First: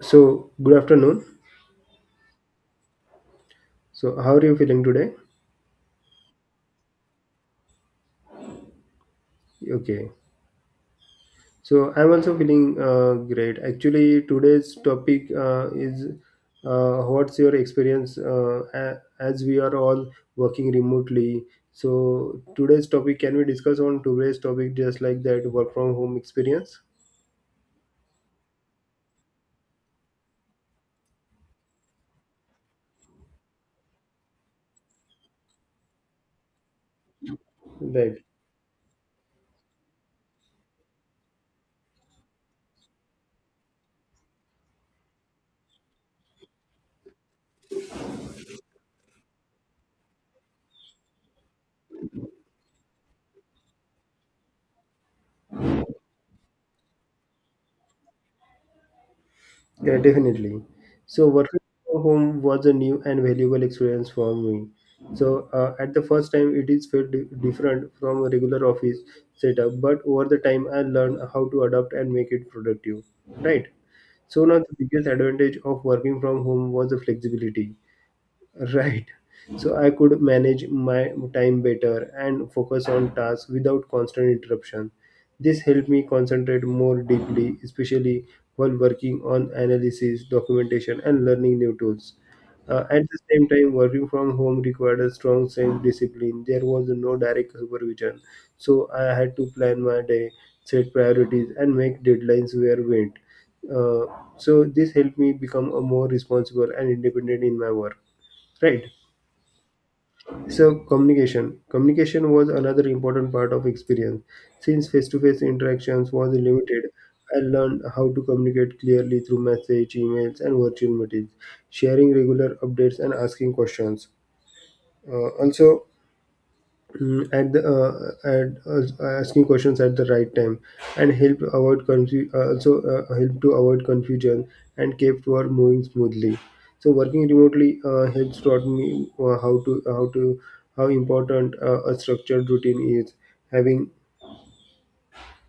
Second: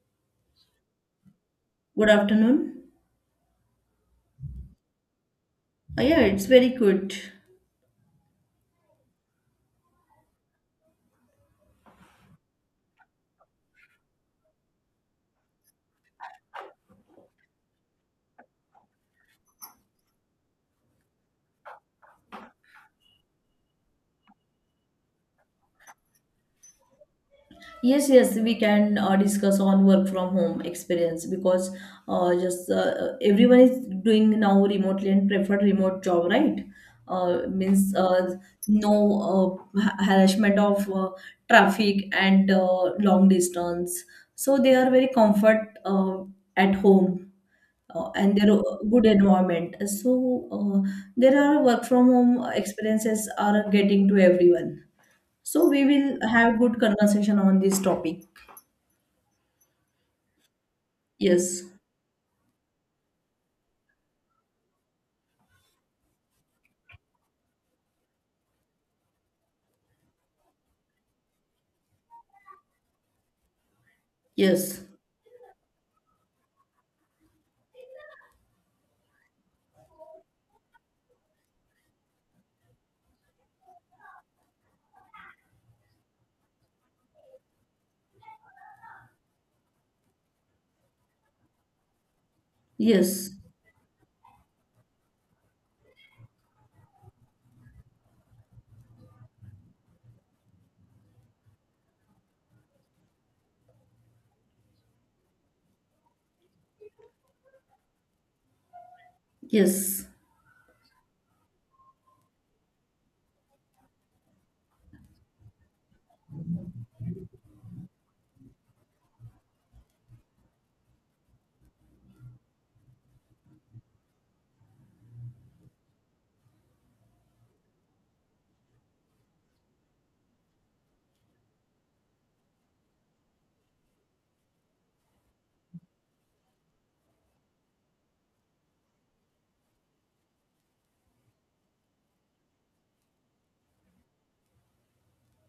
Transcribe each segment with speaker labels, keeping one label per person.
Speaker 1: So, good afternoon.
Speaker 2: Good afternoon.
Speaker 1: So, how are you feeling today?
Speaker 2: Yeah, it's very good.
Speaker 1: Okay. So, I'm also feeling great. Actually, today's topic is what's your experience as we are all working remotely. So, today's topic, can we discuss on today's topic, just like that, work from home experience?
Speaker 2: Yes, we can discuss on work from home experience because just everyone is doing now remotely and preferred remote job, right? Means
Speaker 1: Right.
Speaker 2: no harassment of traffic and long distance. So they are very comfort at home and their good environment. So uh, there are work from home experiences are getting to everyone. So we will have good conversation on this topic.
Speaker 1: Yeah, definitely. So working
Speaker 2: Yes,
Speaker 1: from home was a new and valuable experience for me. So at the first time, it is felt different from a regular office setup, but over the time, I learned how to adapt and make it productive. Right. So now the
Speaker 2: yes,
Speaker 1: biggest advantage of working from home was the flexibility, right, so I could manage my time better and focus on tasks without constant interruption. This helped me concentrate more deeply, especially while working on analysis, documentation, and learning new tools. At the
Speaker 2: yes,
Speaker 1: same time, working from home required a strong sense of discipline. There was no direct supervision, so I had to plan my day, set priorities, and make deadlines where went. Uh, so this helped me become a more responsible and independent in my work. Right.
Speaker 2: yes.
Speaker 1: So communication. Communication was another important part of experience. Since face-to-face interactions was limited, I learned how to communicate clearly through message, emails, and virtual meetings, sharing regular updates and asking questions. Also, at the at asking questions at the right time and help avoid also help to avoid confusion and kept work moving smoothly. So working remotely helps taught me how important a structured routine is. Having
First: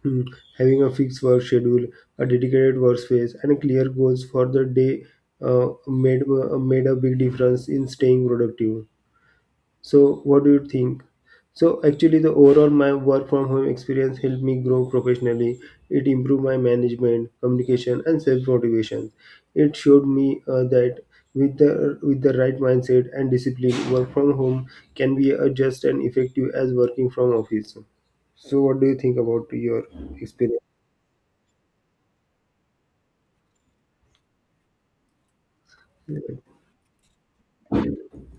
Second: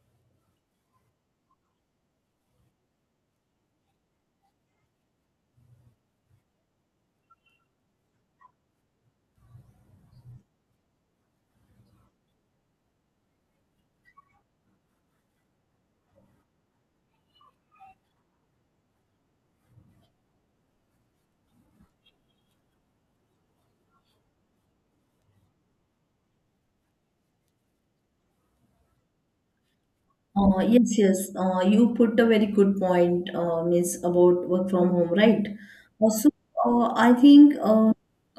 Speaker 1: mm, having a fixed work schedule, a dedicated workspace, and clear goals for the day uh, made made a big difference in staying productive. So, what do you think? So, actually, the overall my work from home experience helped me grow professionally. It improved my management, communication, and self motivation. It showed me that with the right mindset and discipline, work from home can be just and effective as working from office. So, what do you think about your experience?
Speaker 2: Yes, yes. You put a very good point, Miss, about work from home, right? Also,
Speaker 1: It's
Speaker 2: I think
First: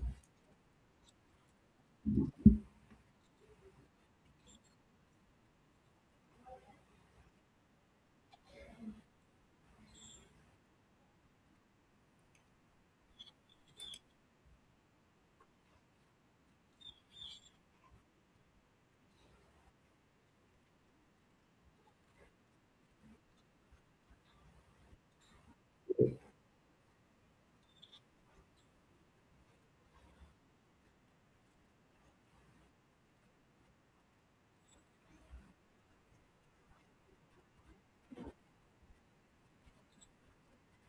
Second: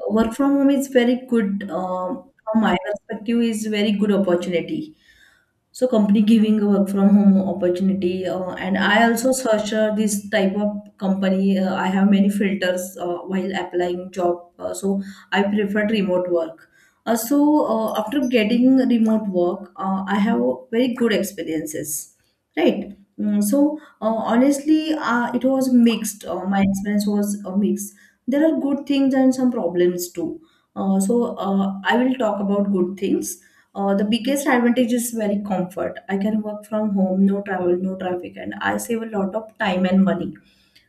Speaker 2: work from home is very good. From my perspective, is very good opportunity, so company giving a work from home opportunity and I also search this type of company, I have many filters while applying job, so I preferred remote work. uh, so After getting remote work, I have very good experiences, right. Mm, so honestly, it was mixed my experience was a mix, there are good things and some problems too. uh, so uh, I will talk about good things. The biggest advantage is very comfort. I can work from home, no travel, no traffic, and I save a lot of time and money.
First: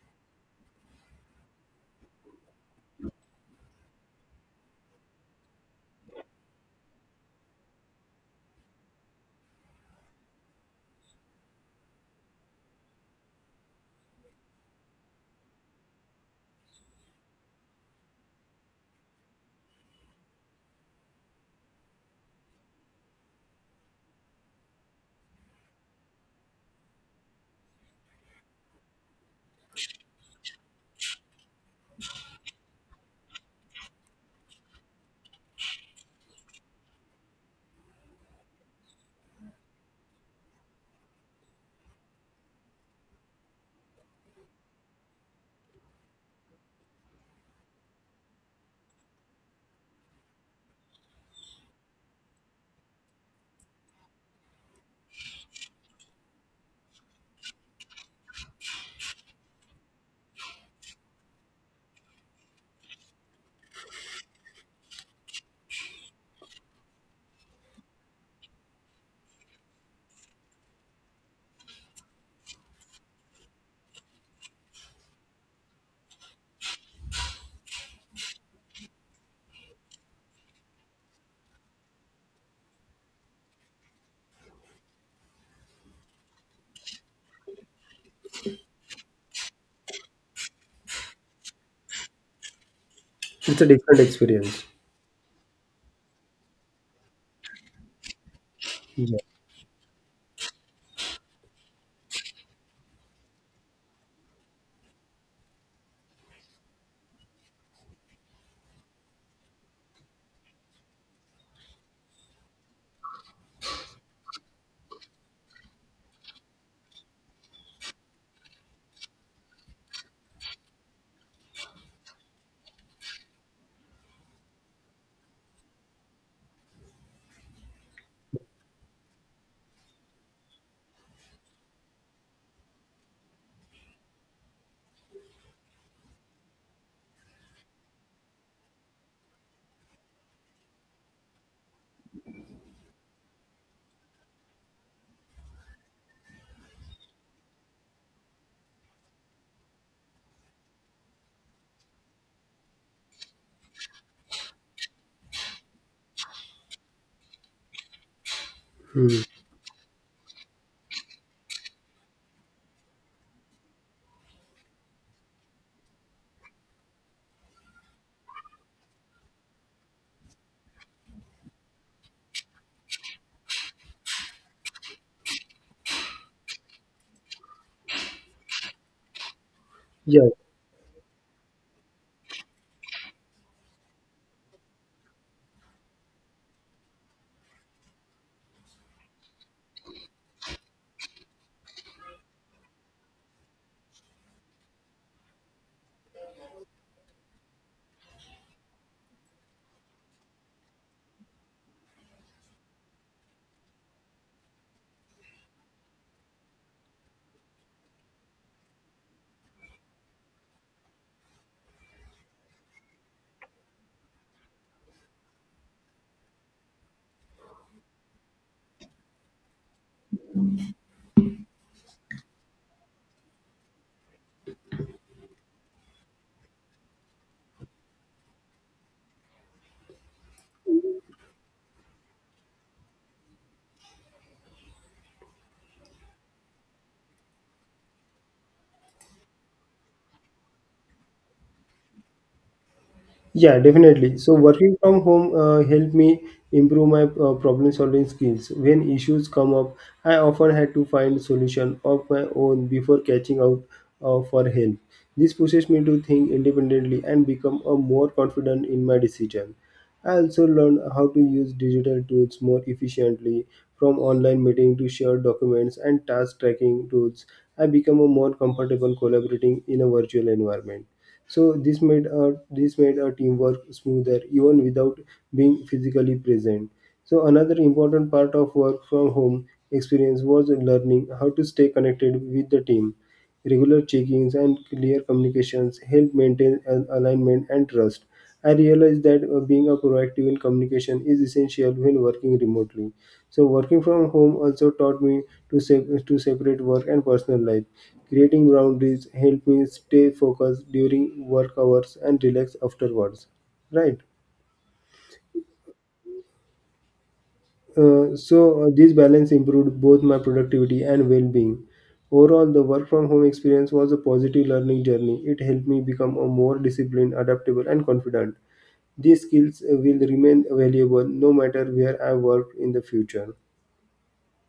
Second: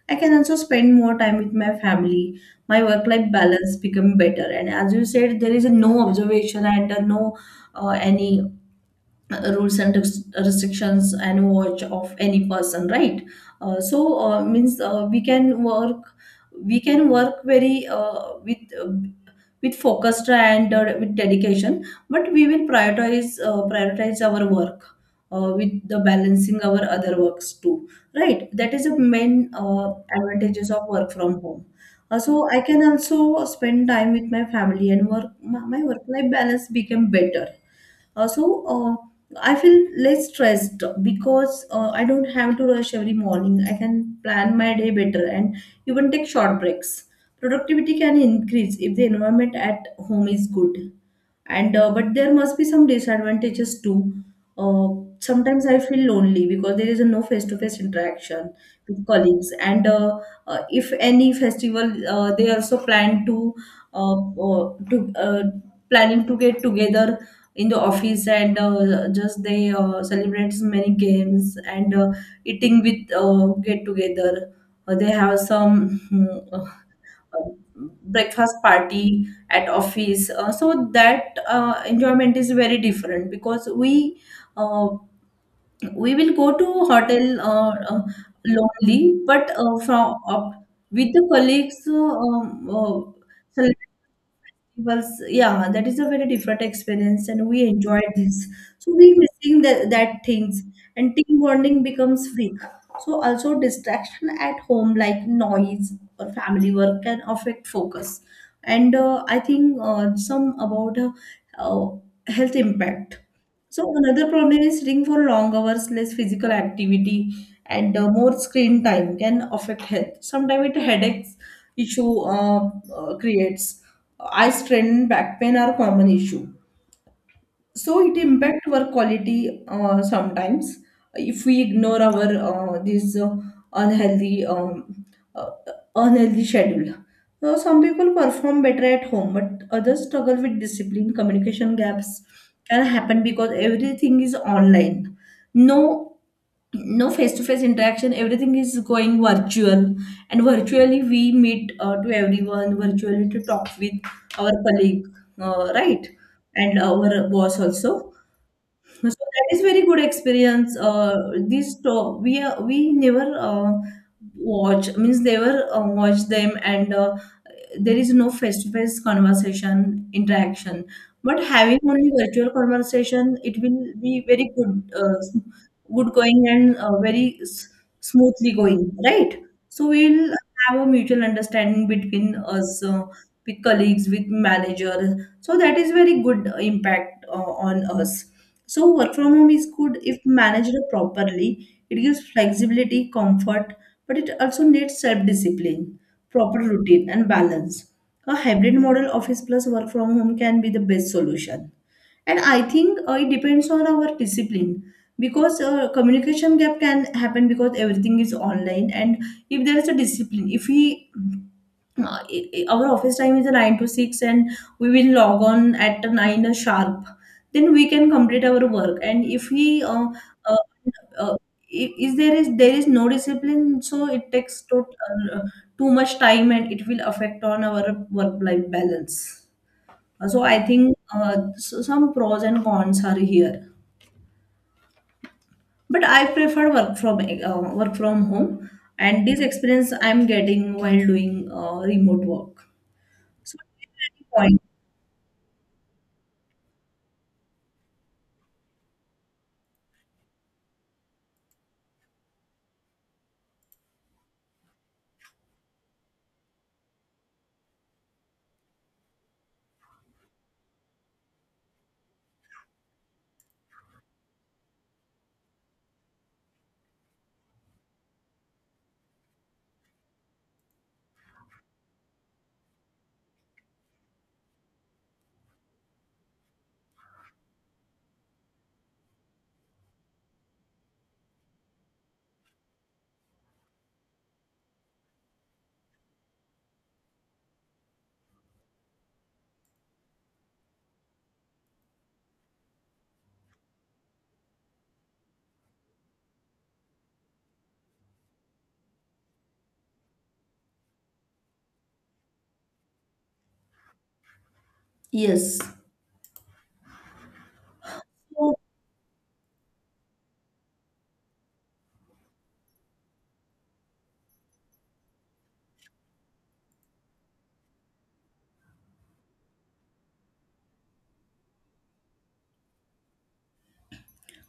Speaker 2: I can also spend more time with my family. My work-life balance become better. And as you said, there is no observation and no any rules and res- restrictions and watch of any person, right? So means we can work, We can work very with focus and with dedication, but we will prioritize our work with the balancing our other works too, right. That is the main uh, advantages of work from home. So I can also spend time with my family and work my my work life balance became better. uh, so uh, I feel less stressed because I don't have to rush every morning. I can plan my day better and even take short breaks. Productivity can increase if the environment at home is good, and but there must be some disadvantages too. uh, Sometimes I feel lonely because there is a no face to face interaction with colleagues, and if any festival they also uh, uh, to uh, planning to get together in the office, and just they celebrate so many games and eating with get together. They have some breakfast party at office, so that enjoyment is very different because uh, we will go to hotel lonely but from up with the colleagues. uh, um,
Speaker 1: a
Speaker 2: uh,
Speaker 1: different experience.
Speaker 2: it was yeah that is a very different experience and we enjoyed this. So we
Speaker 1: Yeah.
Speaker 2: missing the, that things, and team bonding becomes weak. So also distraction at home like noise or family work can affect focus. And I think some about uh, health impact. So another problem is sitting for long hours, less physical activity, and more screen time can affect health, sometimes it headaches issue creates. Eye strain, and back pain are common issue. So it impact work quality sometimes if we ignore our this unhealthy uh, unhealthy schedule. So some people perform better at home, but others struggle with discipline. Communication gaps can happen because everything is online. No No face-to-face interaction, everything is going virtual, and virtually we meet to everyone, virtually to talk with our colleague, right, and our boss also. So
Speaker 1: Hmm.
Speaker 2: that is very good experience. This talk, we never watch means never watch them, and there is no face-to-face conversation interaction, but having only virtual conversation, it will be very good, good going, and smoothly going, right. So
Speaker 1: Yeah.
Speaker 2: we'll have a mutual understanding between us, with colleagues, with manager. So that is very good impact on us. So work from home is good if managed properly. It gives flexibility, comfort, but it also needs self-discipline, proper routine, and balance. A hybrid model, office plus work from home, can be the best solution. And i think it depends on our discipline, because communication gap can happen because everything is online. And if there is a discipline, if we our office time is a 9 to 6, and we will log on at 9 sharp, then we can complete our work. And if we uh, uh, I- is there is there is no discipline, so it takes to, uh, too much time, and it will affect on our work life balance. So I think so some pros and cons are here. But I prefer work from home, and this experience I'm getting while doing remote work. So
Speaker 1: Yeah, definitely. So
Speaker 2: point.
Speaker 1: working from home helped me improve my problem solving skills. When issues come up, I often had to find solution of my own before catching out for help. This pushes me to think independently and become a more confident in my decision. I also learned how to use digital tools more efficiently, from online meeting to shared documents and task tracking tools. I become a more comfortable collaborating in a virtual environment. So this made our teamwork smoother even without being physically present. So another important part of work from home experience was learning how to stay connected with the team. Regular check-ins and clear communications help maintain an alignment and trust. I realized that being a proactive in communication is essential when working remotely. So working from home also taught me to separate work and personal life. Creating boundaries helped me stay focused during work hours and relax afterwards. Right?
Speaker 2: Yes.
Speaker 1: Uh,
Speaker 2: So,
Speaker 1: so uh, this balance improved both my productivity and well-being. Overall, the work from home experience was a positive learning journey. It helped me become a more disciplined, adaptable, and confident. These skills will remain valuable no matter where I work in the future.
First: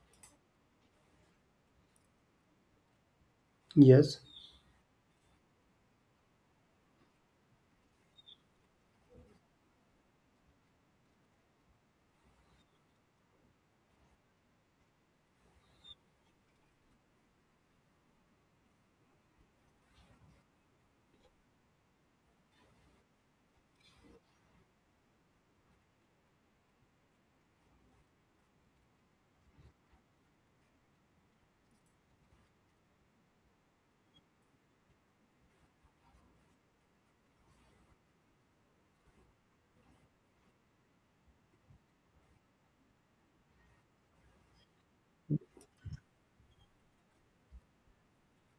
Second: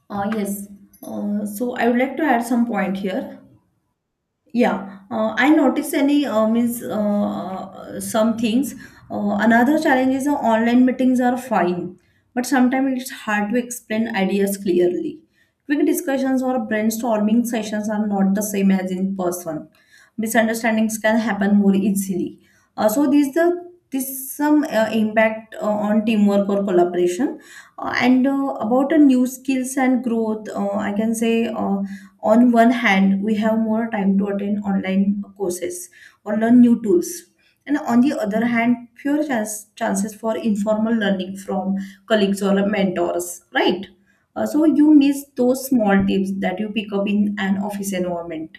Speaker 2: yes. So I would like to add some point here.
Speaker 1: Yes.
Speaker 2: Yeah, I notice any means some things. Another challenge is the online meetings are fine, but sometimes it's hard to explain ideas clearly. Quick discussions or brainstorming sessions are not the same as in person. Misunderstandings can happen more easily. So these the this some impact on teamwork or collaboration. And about a new skills and growth, I can say. On one hand we have more time to attend online courses or learn new tools, and on the other hand fewer chances for informal learning from colleagues or mentors, right. So you miss those small tips that you pick up in an office environment.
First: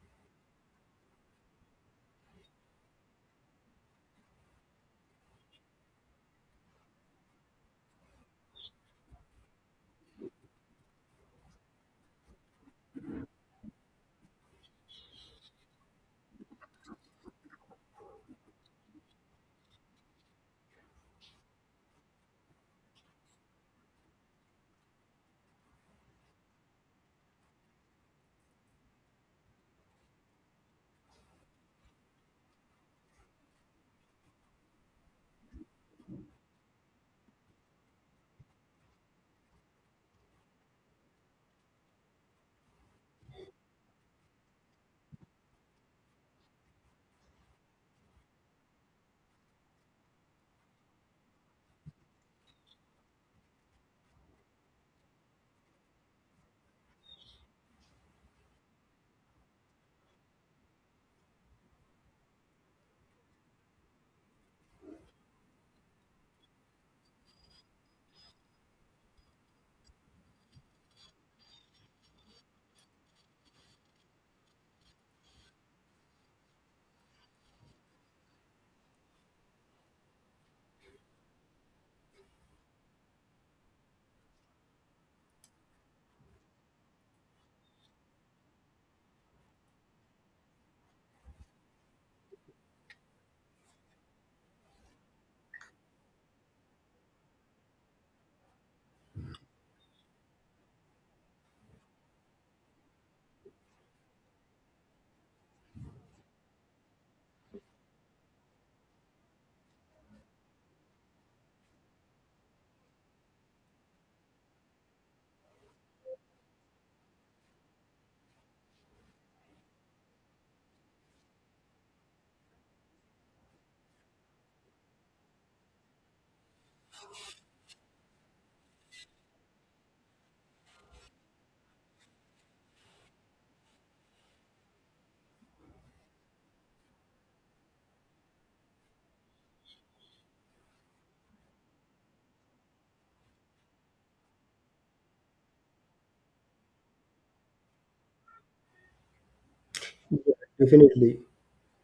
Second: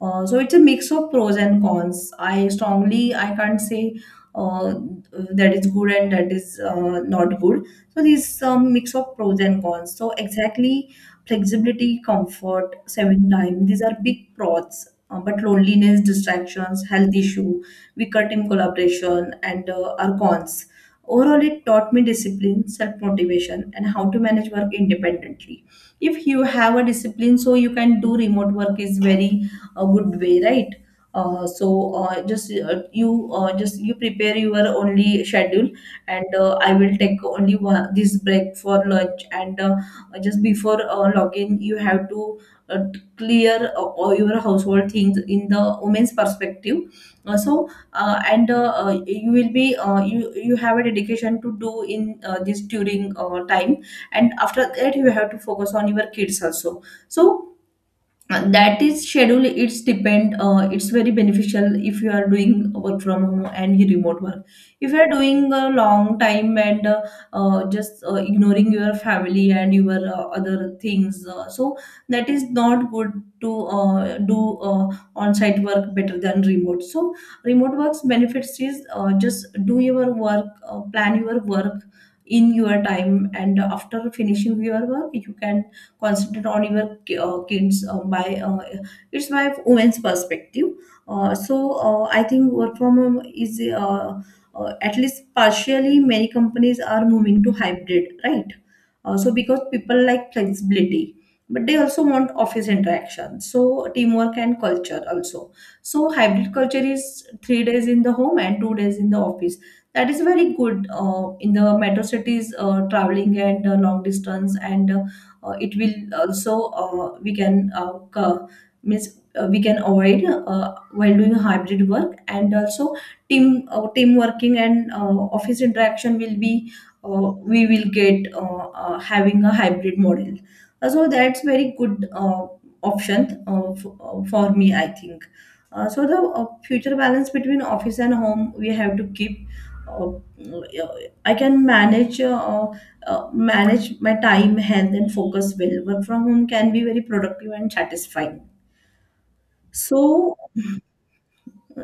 Speaker 2: So it's a mix of pros and cons. I can't say uh, that is good and that is not good. So this mix of pros and cons. So exactly flexibility, comfort, saving time, these are big pros. But loneliness, distractions, health issue, weaker team collaboration, and are cons. Overall, it taught me discipline, self motivation, and how to manage work independently. If you have a discipline, so you can do remote work is very a good way, right? Just you prepare your only schedule, and I will take only one this break for lunch and. Just before login you have to uh, clear all your household things in the women's perspective. So and You will be you have a dedication to do in this during time, and after that you have to focus on your kids also. So that is schedule, it's depend, it's very beneficial if you are doing work from home and you remote work. If you are doing a long time, and just ignoring your family and your other things, so that is not good to do on-site work better than remote. So remote work's benefits is, just do your work, plan your work in your time, and after finishing your work you can concentrate on your kids, by it's my women's perspective. uh, so I think work from home is at least partially, many companies are moving to hybrid, right. So because people like flexibility, but they also want office interaction, so teamwork and culture also. So hybrid culture is 3 days in the home and 2 days in the office. That is very good. In the metro cities traveling and long distance and it will also, uh, we can uh, co- we can avoid while doing hybrid work. And also team working and office interaction will be, we will get, having a hybrid model. So that's very good option for me I think. So the future balance between office and home we have to keep. uh, uh, I can manage, manage my time, health, and focus well. Work from home can be very productive and satisfying.
Speaker 1: Yeah,
Speaker 2: So,
Speaker 1: definitely.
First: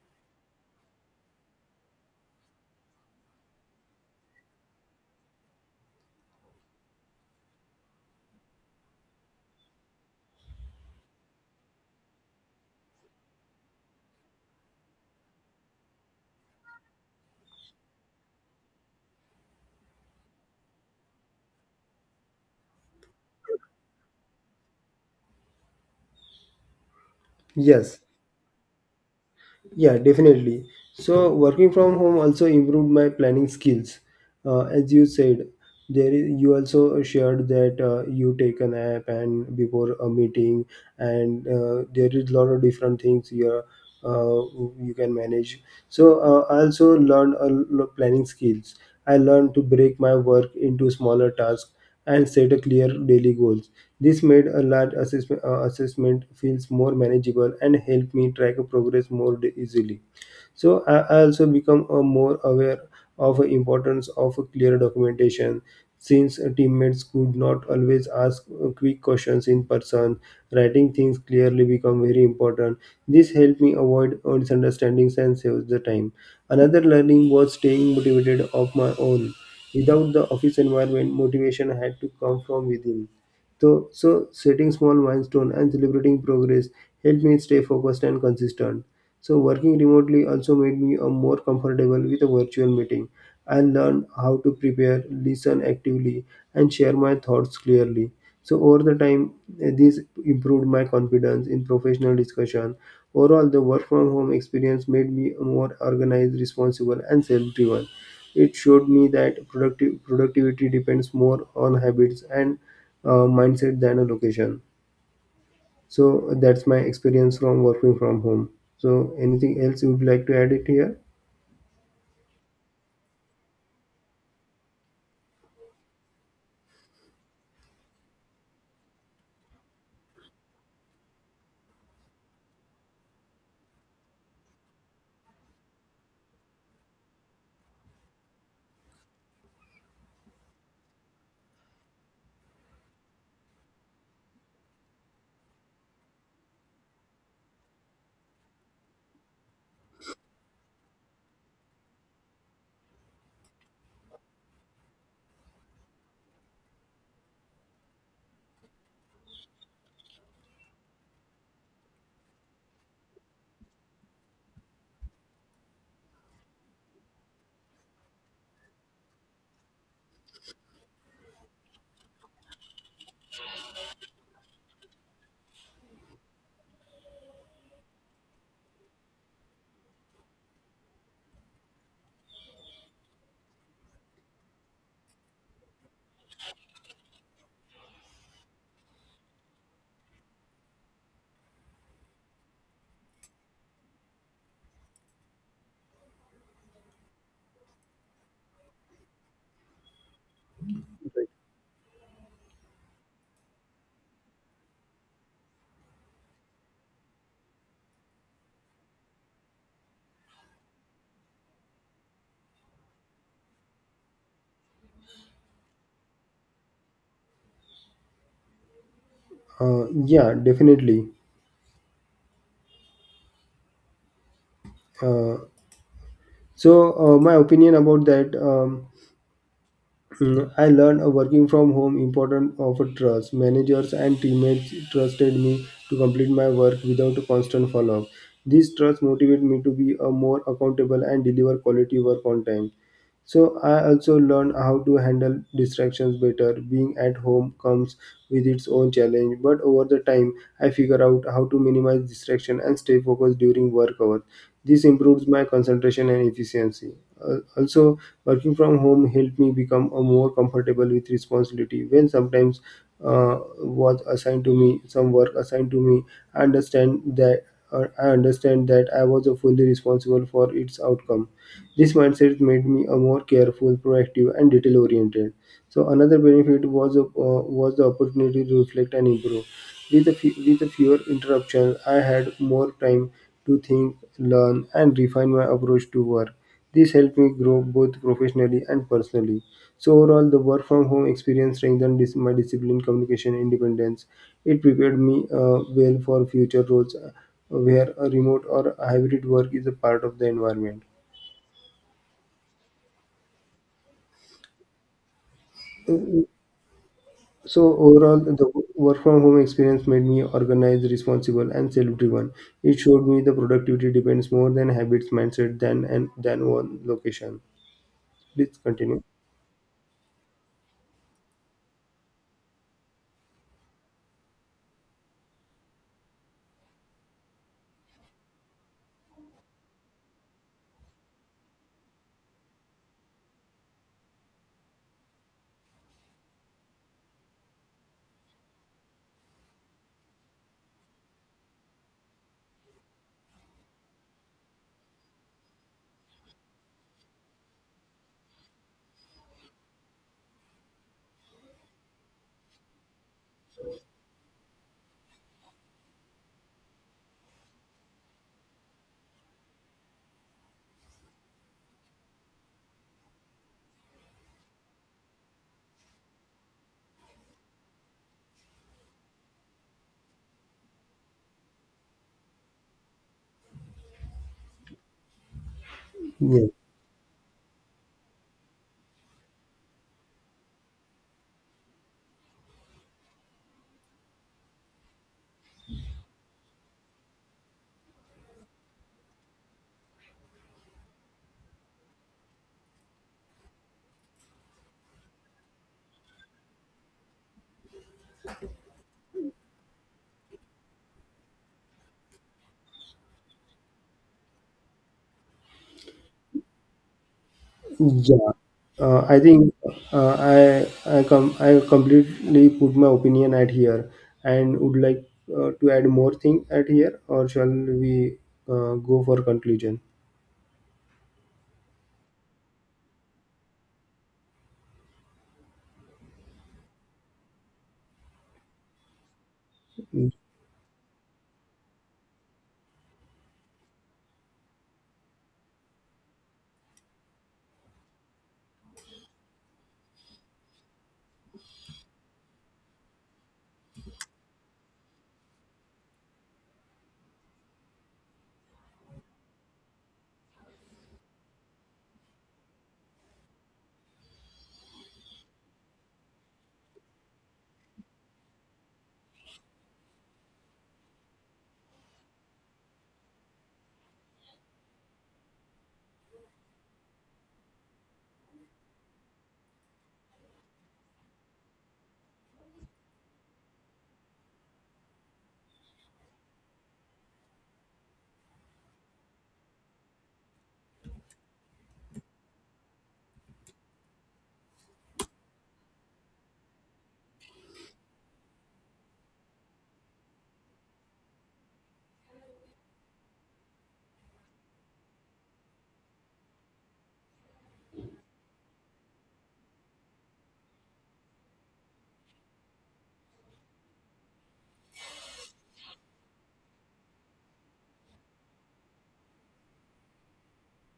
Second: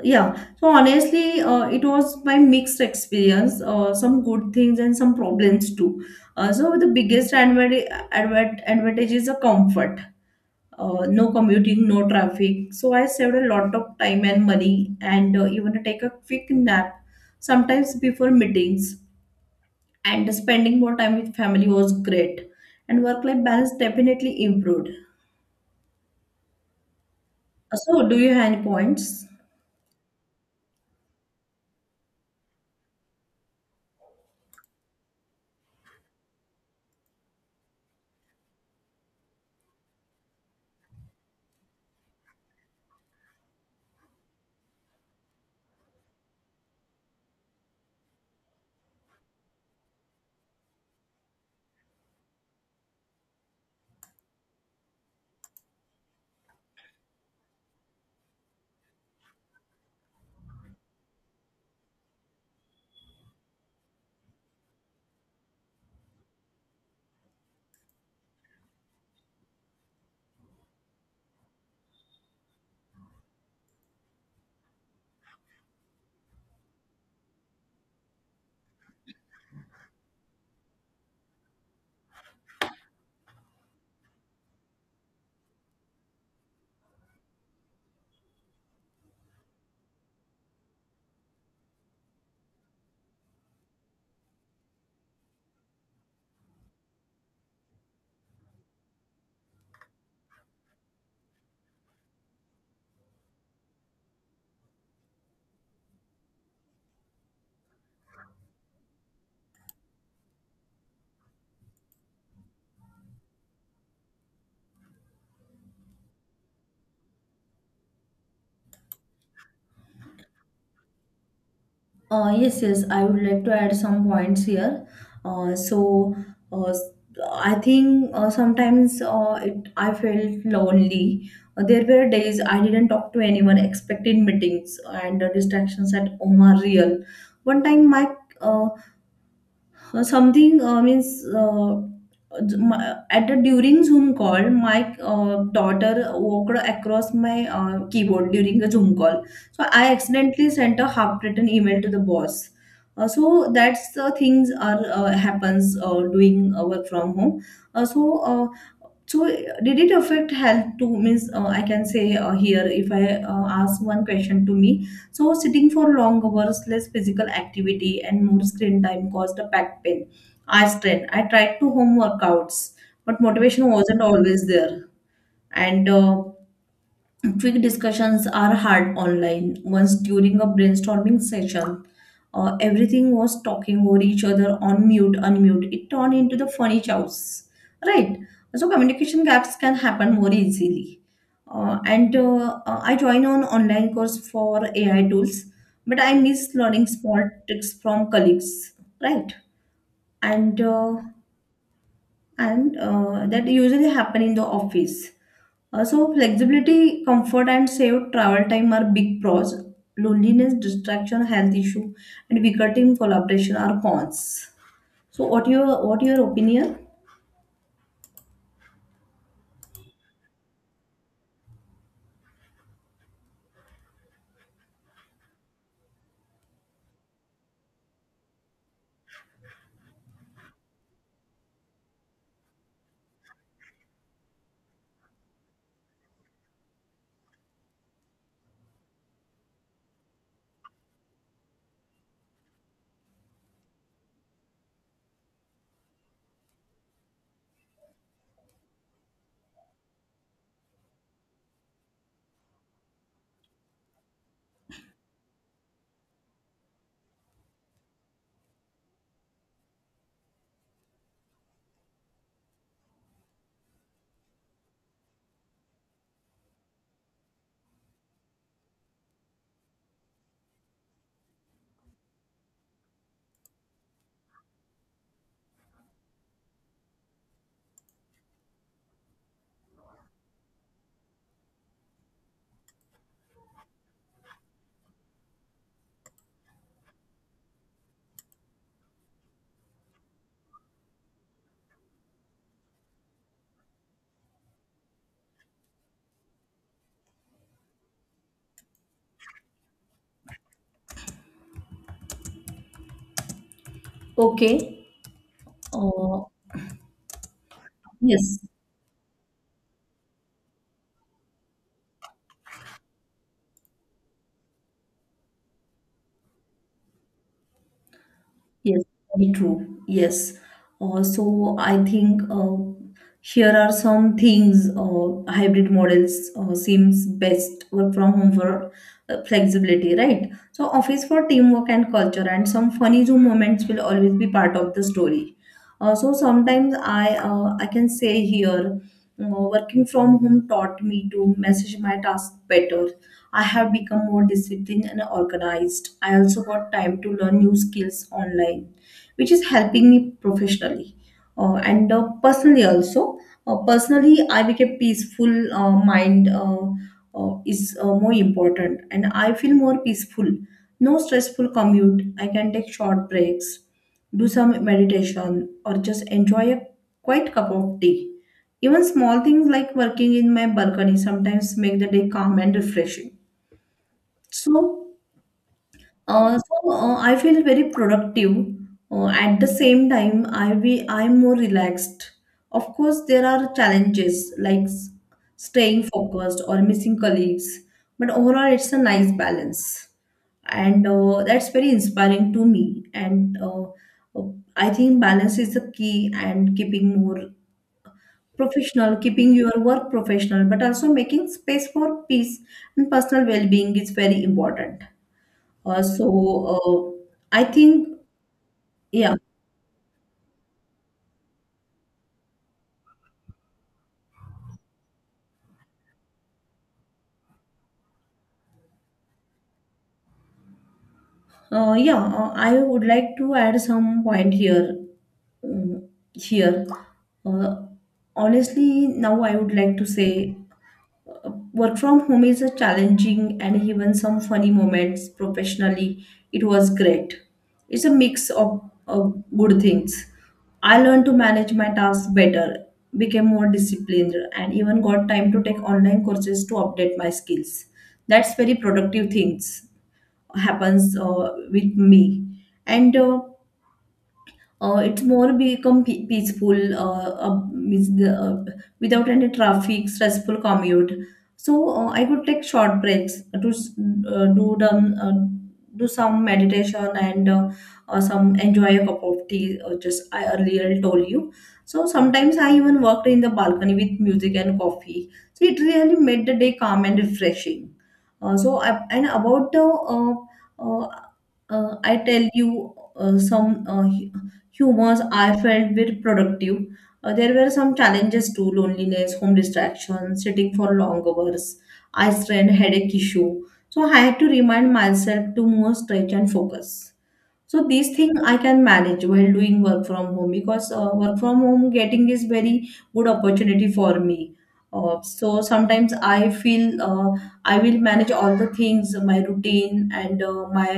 Speaker 2: yeah, so honestly, it was my mixed experience, some good things and some problems too. So, the advantage is the comfort. No commuting, no traffic. So I saved a lot of time and money, and even to take a quick nap sometimes before meetings, and spending more time with family was great, and work life balance definitely improved.
Speaker 1: Yes.
Speaker 2: So do you have any points?
Speaker 1: Yeah, definitely. So working from home also improved my planning skills. As you said, there is, you also shared that you take an app and before a meeting, and there is a lot of different things you are, uh, you can manage. So I also learned a lot of planning skills. I learned to break my work into smaller tasks and set a clear daily goals. This made a large assessment feels more manageable and helped me track progress more easily. So I also become more aware of the importance of a clear documentation, since teammates could not always ask quick questions in person, writing things clearly become very important. This helped me avoid misunderstandings and saves the time. Another learning was staying motivated of my own. Without the office environment, motivation had to come from within. So setting small milestone and celebrating progress helped me stay focused and consistent. So working remotely also made me a more comfortable with a virtual meeting. I learned how to prepare, listen actively, and share my thoughts clearly. So over the time, this improved my confidence in professional discussion. Overall, the work from home experience made me more organized, responsible, and self-driven. It showed me that productive productivity depends more on habits and mindset than a location. So that's my experience from working from home. So anything else you would like to add it here?
Speaker 2: Yes, yes, I would like to add some points here. So, I think sometimes it, I felt lonely. There were days I didn't talk to anyone, expected meetings, and the distractions at home are real. One time, my something means my, at the during Zoom call, my daughter walked across my keyboard during the Zoom call. So I accidentally sent a half-written email to the boss. So that's the things are happens doing work from home. Uh, so uh, so, did it affect health too? Means, I can say here, if I ask one question to me. So, sitting for long hours, less physical activity, and more screen time caused a back pain, eye strain. I tried to home workouts, but motivation wasn't always there. And Quick discussions are hard online. Once during a brainstorming session, everything was talking over each other on mute, unmute. It turned into the funny house, right? So communication gaps can happen more easily. And I joined an online course for AI tools, but I miss learning small tricks from colleagues, right? And uh, and That usually happen in the office. So flexibility, comfort, and saved travel time are big pros. Loneliness, distraction, health issue, and weaker team collaboration are cons. So what your opinion?
Speaker 1: Yeah, definitely. Uh, so my opinion about that, I learned working from home important of a trust. Managers and teammates trusted me to complete my work without a constant follow-up. This trust motivated me to be a more accountable and deliver quality work on time. So I also learned how to handle distractions better. Being at home comes with its own challenge, but over the time I figure out how to minimize distraction and stay focused during work hours. This improves my concentration and efficiency. Also, working from home helped me become a more comfortable with responsibility. When sometimes was assigned to me, some work assigned to me, I understand that I understand that I was fully responsible for its outcome. This mindset made me a more careful, proactive, and detail oriented. So another benefit was the opportunity to reflect and improve. With a fewer interruptions, I had more time to think, learn, and refine my approach to work. This helped me grow both professionally and personally. So overall, the work from home experience strengthened my discipline, communication, independence. It prepared me well for future roles where a remote or hybrid work is a part of the environment.
Speaker 2: Okay. Uh,
Speaker 1: So overall,
Speaker 2: Yes.
Speaker 1: the work from home experience made me organized, responsible, and self-driven. It showed me the productivity depends more than habits, mindset, than and than one location. Please
Speaker 2: Yes,
Speaker 1: continue.
Speaker 2: very true. Yes. So I think here are some things hybrid models seems best work from home for flexibility, right? So office for teamwork and culture and some funny Zoom moments will always be part of the story. So sometimes I can say here working from home taught me to message my task better. I have become more disciplined and organized. I also got time to learn new skills online, which is helping me professionally and personally also. Personally, I became peaceful. Mind is more important, and I feel more peaceful. No stressful commute. I can take short breaks, do some meditation, or just enjoy a quiet cup of tea. Even small things like working in my balcony sometimes make the day calm and refreshing. So, uh,
Speaker 1: Yeah,
Speaker 2: so uh, I feel very productive. At the same time, I'm more relaxed. Of course, there are challenges like staying focused or missing colleagues, but overall, it's a nice balance, and that's very inspiring to me. And uh, I think balance is the key, and keeping more professional, keeping your work professional, but also making space for peace and personal well-being is very important. So uh, I think,
Speaker 1: yeah. Uh,
Speaker 2: yeah,
Speaker 1: I think I completely put my opinion at here, and would like to add more thing at here, or shall we go for conclusion?
Speaker 2: yeah, I would like to add some point here. um, here, uh, Honestly, now I would like to say work from home is a challenging and even some funny moments professionally, it was great. It's a mix of good things. I learned to manage my tasks better, became more disciplined and even got time to take online courses to update my skills. That's very productive things happens with me. And It's more become peaceful without any traffic, stressful commute. So I could take short breaks to do the uh, do some meditation and some enjoy a cup of tea. Or just I earlier told you. So sometimes I even worked in the balcony with music and coffee. So it really made the day calm and refreshing. So I, and about the uh, I tell you some humors I felt were productive. There were some challenges too: loneliness, home distractions, sitting for long hours, eye strain, headache issue. So I had to remind myself to more stretch and focus. So these thing I can manage while doing work from home, because work from home getting is very good opportunity for me. So sometimes I feel I will manage all the things, my routine and my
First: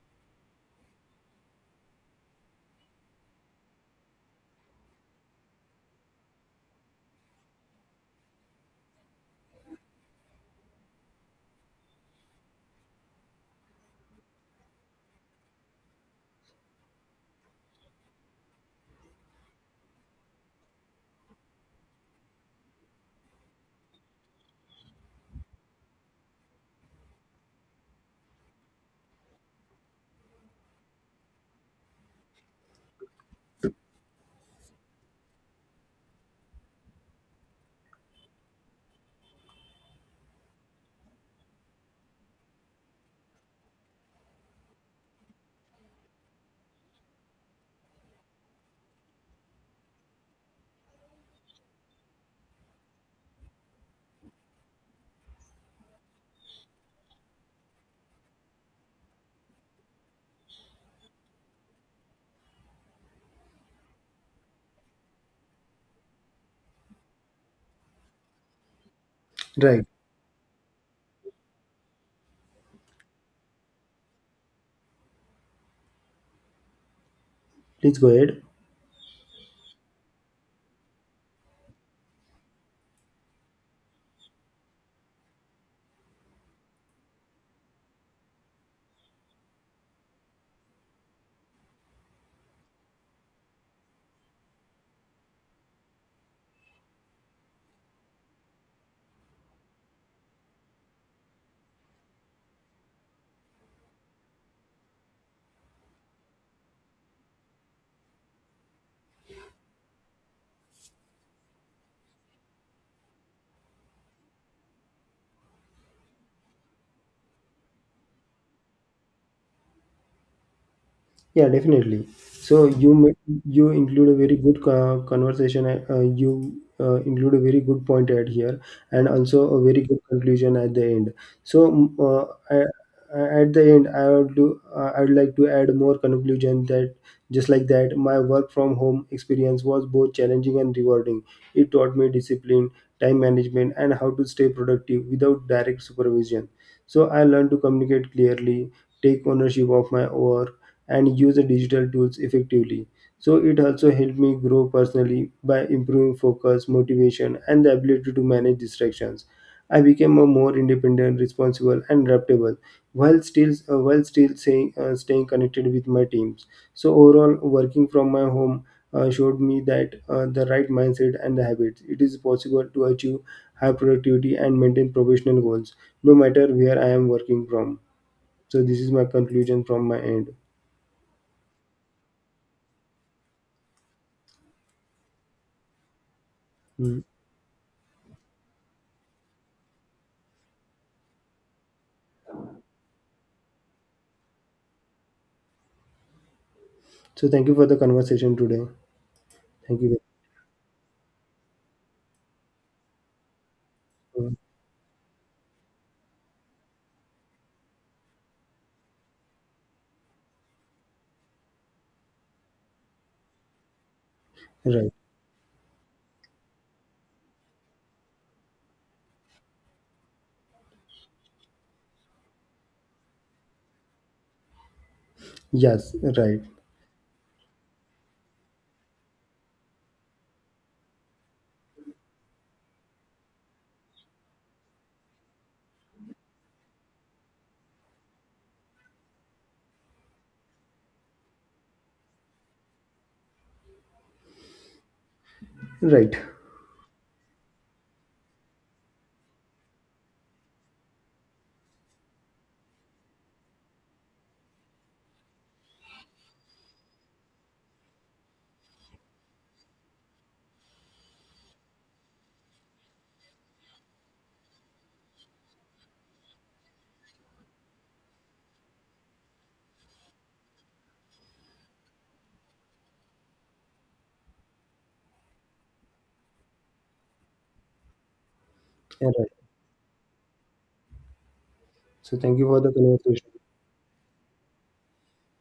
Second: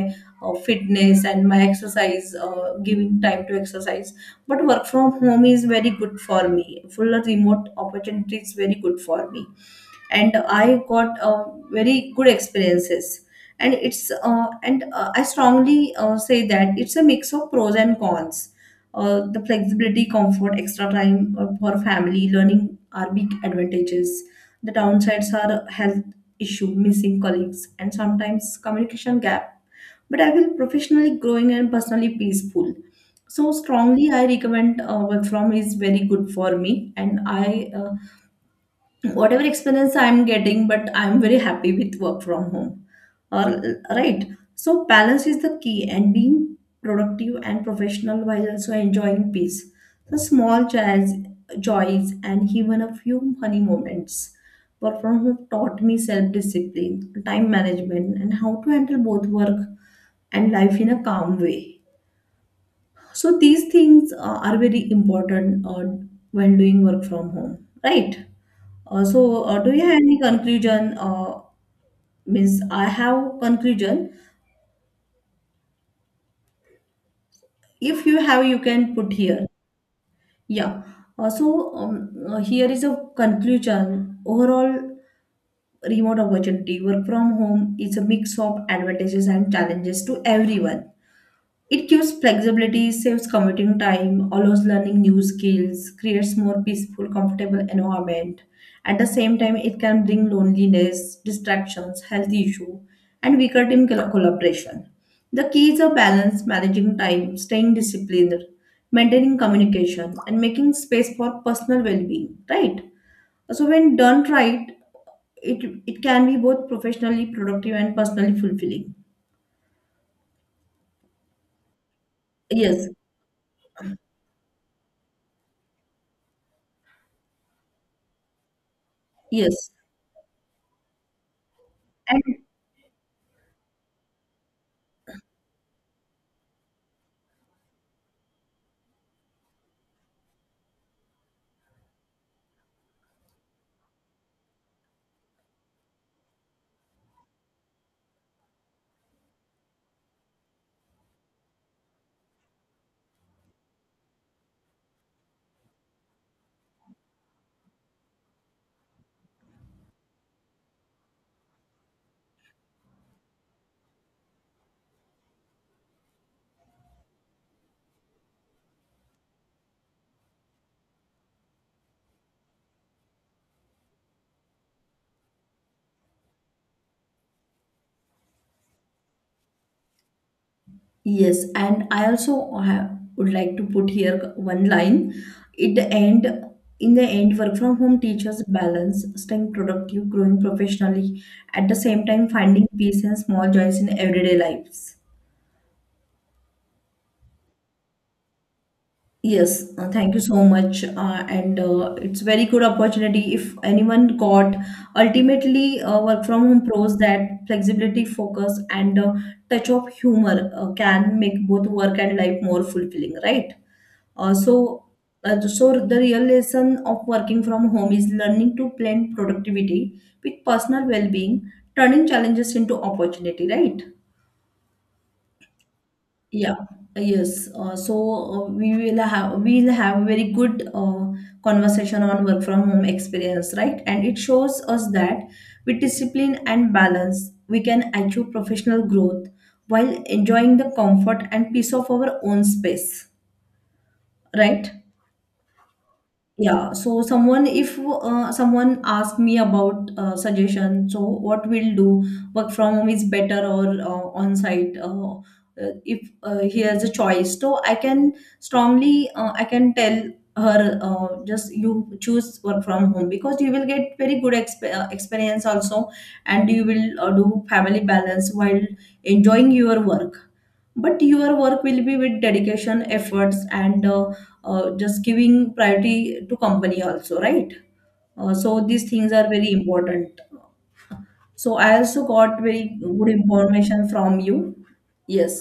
Speaker 2: fitness and my exercise, giving time to exercise. But work from home is very good for me. Full remote opportunity is very good for me, and I got very good experiences. And it's and I strongly say that it's a mix of pros and cons. The flexibility, comfort, extra time for family, learning are big advantages. The downsides are health issue, missing colleagues, and sometimes communication gap. But I feel professionally growing and personally peaceful. So strongly, I recommend work from is very good for me, and I whatever experience I'm getting, but I'm very happy with work from home, or right. So balance is the key, and being productive and professional while also enjoying peace, the small joys and even a few funny moments. Work from home taught me self-discipline, time management, and how to handle both work and life in a calm way. So these things are very important when doing work from home, right? Do you
Speaker 1: Right.
Speaker 2: have any conclusion? Means I have conclusion.
Speaker 1: Please
Speaker 2: If
Speaker 1: go
Speaker 2: you
Speaker 1: ahead.
Speaker 2: have, you can put here. Yeah. Here is a conclusion. Overall, remote opportunity work from home is a mix of advantages and challenges to everyone. It gives flexibility, saves commuting time, allows learning new skills, creates more peaceful, comfortable environment. At the same time, it can bring loneliness, distractions, health issue, and weaker team collaboration. The key is a balance, managing time, staying disciplined, maintaining communication, and making space for personal well-being. Right. So when done right, it can be both professionally productive and personally fulfilling.
Speaker 1: Yeah, definitely. So
Speaker 2: Yes.
Speaker 1: you include a very good conversation. You include a very good point at here, and also a
Speaker 2: Yes.
Speaker 1: very good conclusion at the end. So at the end, I would do. I would like to add more conclusion that, just like that, my work from home experience was both challenging and rewarding. It taught me discipline, time management, and how to stay productive without direct supervision. So I learned to communicate clearly, take ownership of my work, and use the digital tools effectively. So it also helped me grow personally by improving focus, motivation, and the ability to manage distractions. I became a more independent, responsible, and adaptable while still staying connected with my teams. So overall, working from my home showed me that the right mindset and the habits, it is possible to achieve high productivity and maintain professional goals, no matter where I am working from. So this is my conclusion from my end.
Speaker 2: Yes, and I also have, would like to put here one line. It the end in the
Speaker 1: Mm.
Speaker 2: end, work from home teaches balance, staying productive, growing professionally, at the same time finding peace and small joys in everyday lives.
Speaker 1: So thank you for the conversation today.
Speaker 2: Yes,
Speaker 1: Thank you.
Speaker 2: thank you so much. And It's very good opportunity if anyone got ultimately. Work from home pros, that flexibility, focus, and touch of humor can make both work and life more fulfilling, right? Uh, so,
Speaker 1: Right.
Speaker 2: so the real lesson of working from home is learning to blend productivity with personal well-being, turning challenges into opportunity, right?
Speaker 1: Yes. Right.
Speaker 2: Yeah, yes. We'll have very good conversation on work from home experience, right? And it shows us that with discipline and balance, we can achieve professional growth while enjoying the comfort and peace of our own space, right?
Speaker 1: Right.
Speaker 2: Yeah, so someone if someone asked me about suggestion, so what we'll do, work from home is better or on site. If he has a choice, so I can strongly I can tell her, just you choose work from home, because you will get very good experience also, and you will do family balance while enjoying your work. But your work will be with dedication, efforts, and just giving priority to company also, right? So these
Speaker 1: Yeah,
Speaker 2: things are
Speaker 1: right.
Speaker 2: very important. So I also
Speaker 1: So thank
Speaker 2: got
Speaker 1: you for
Speaker 2: very
Speaker 1: the
Speaker 2: good
Speaker 1: conversation.
Speaker 2: information from you. Yes,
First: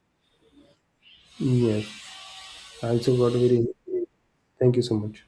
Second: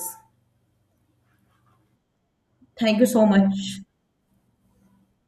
Speaker 1: Yes. I
Speaker 2: thank you
Speaker 1: also
Speaker 2: so
Speaker 1: got very.
Speaker 2: much.
Speaker 1: Thank you so much.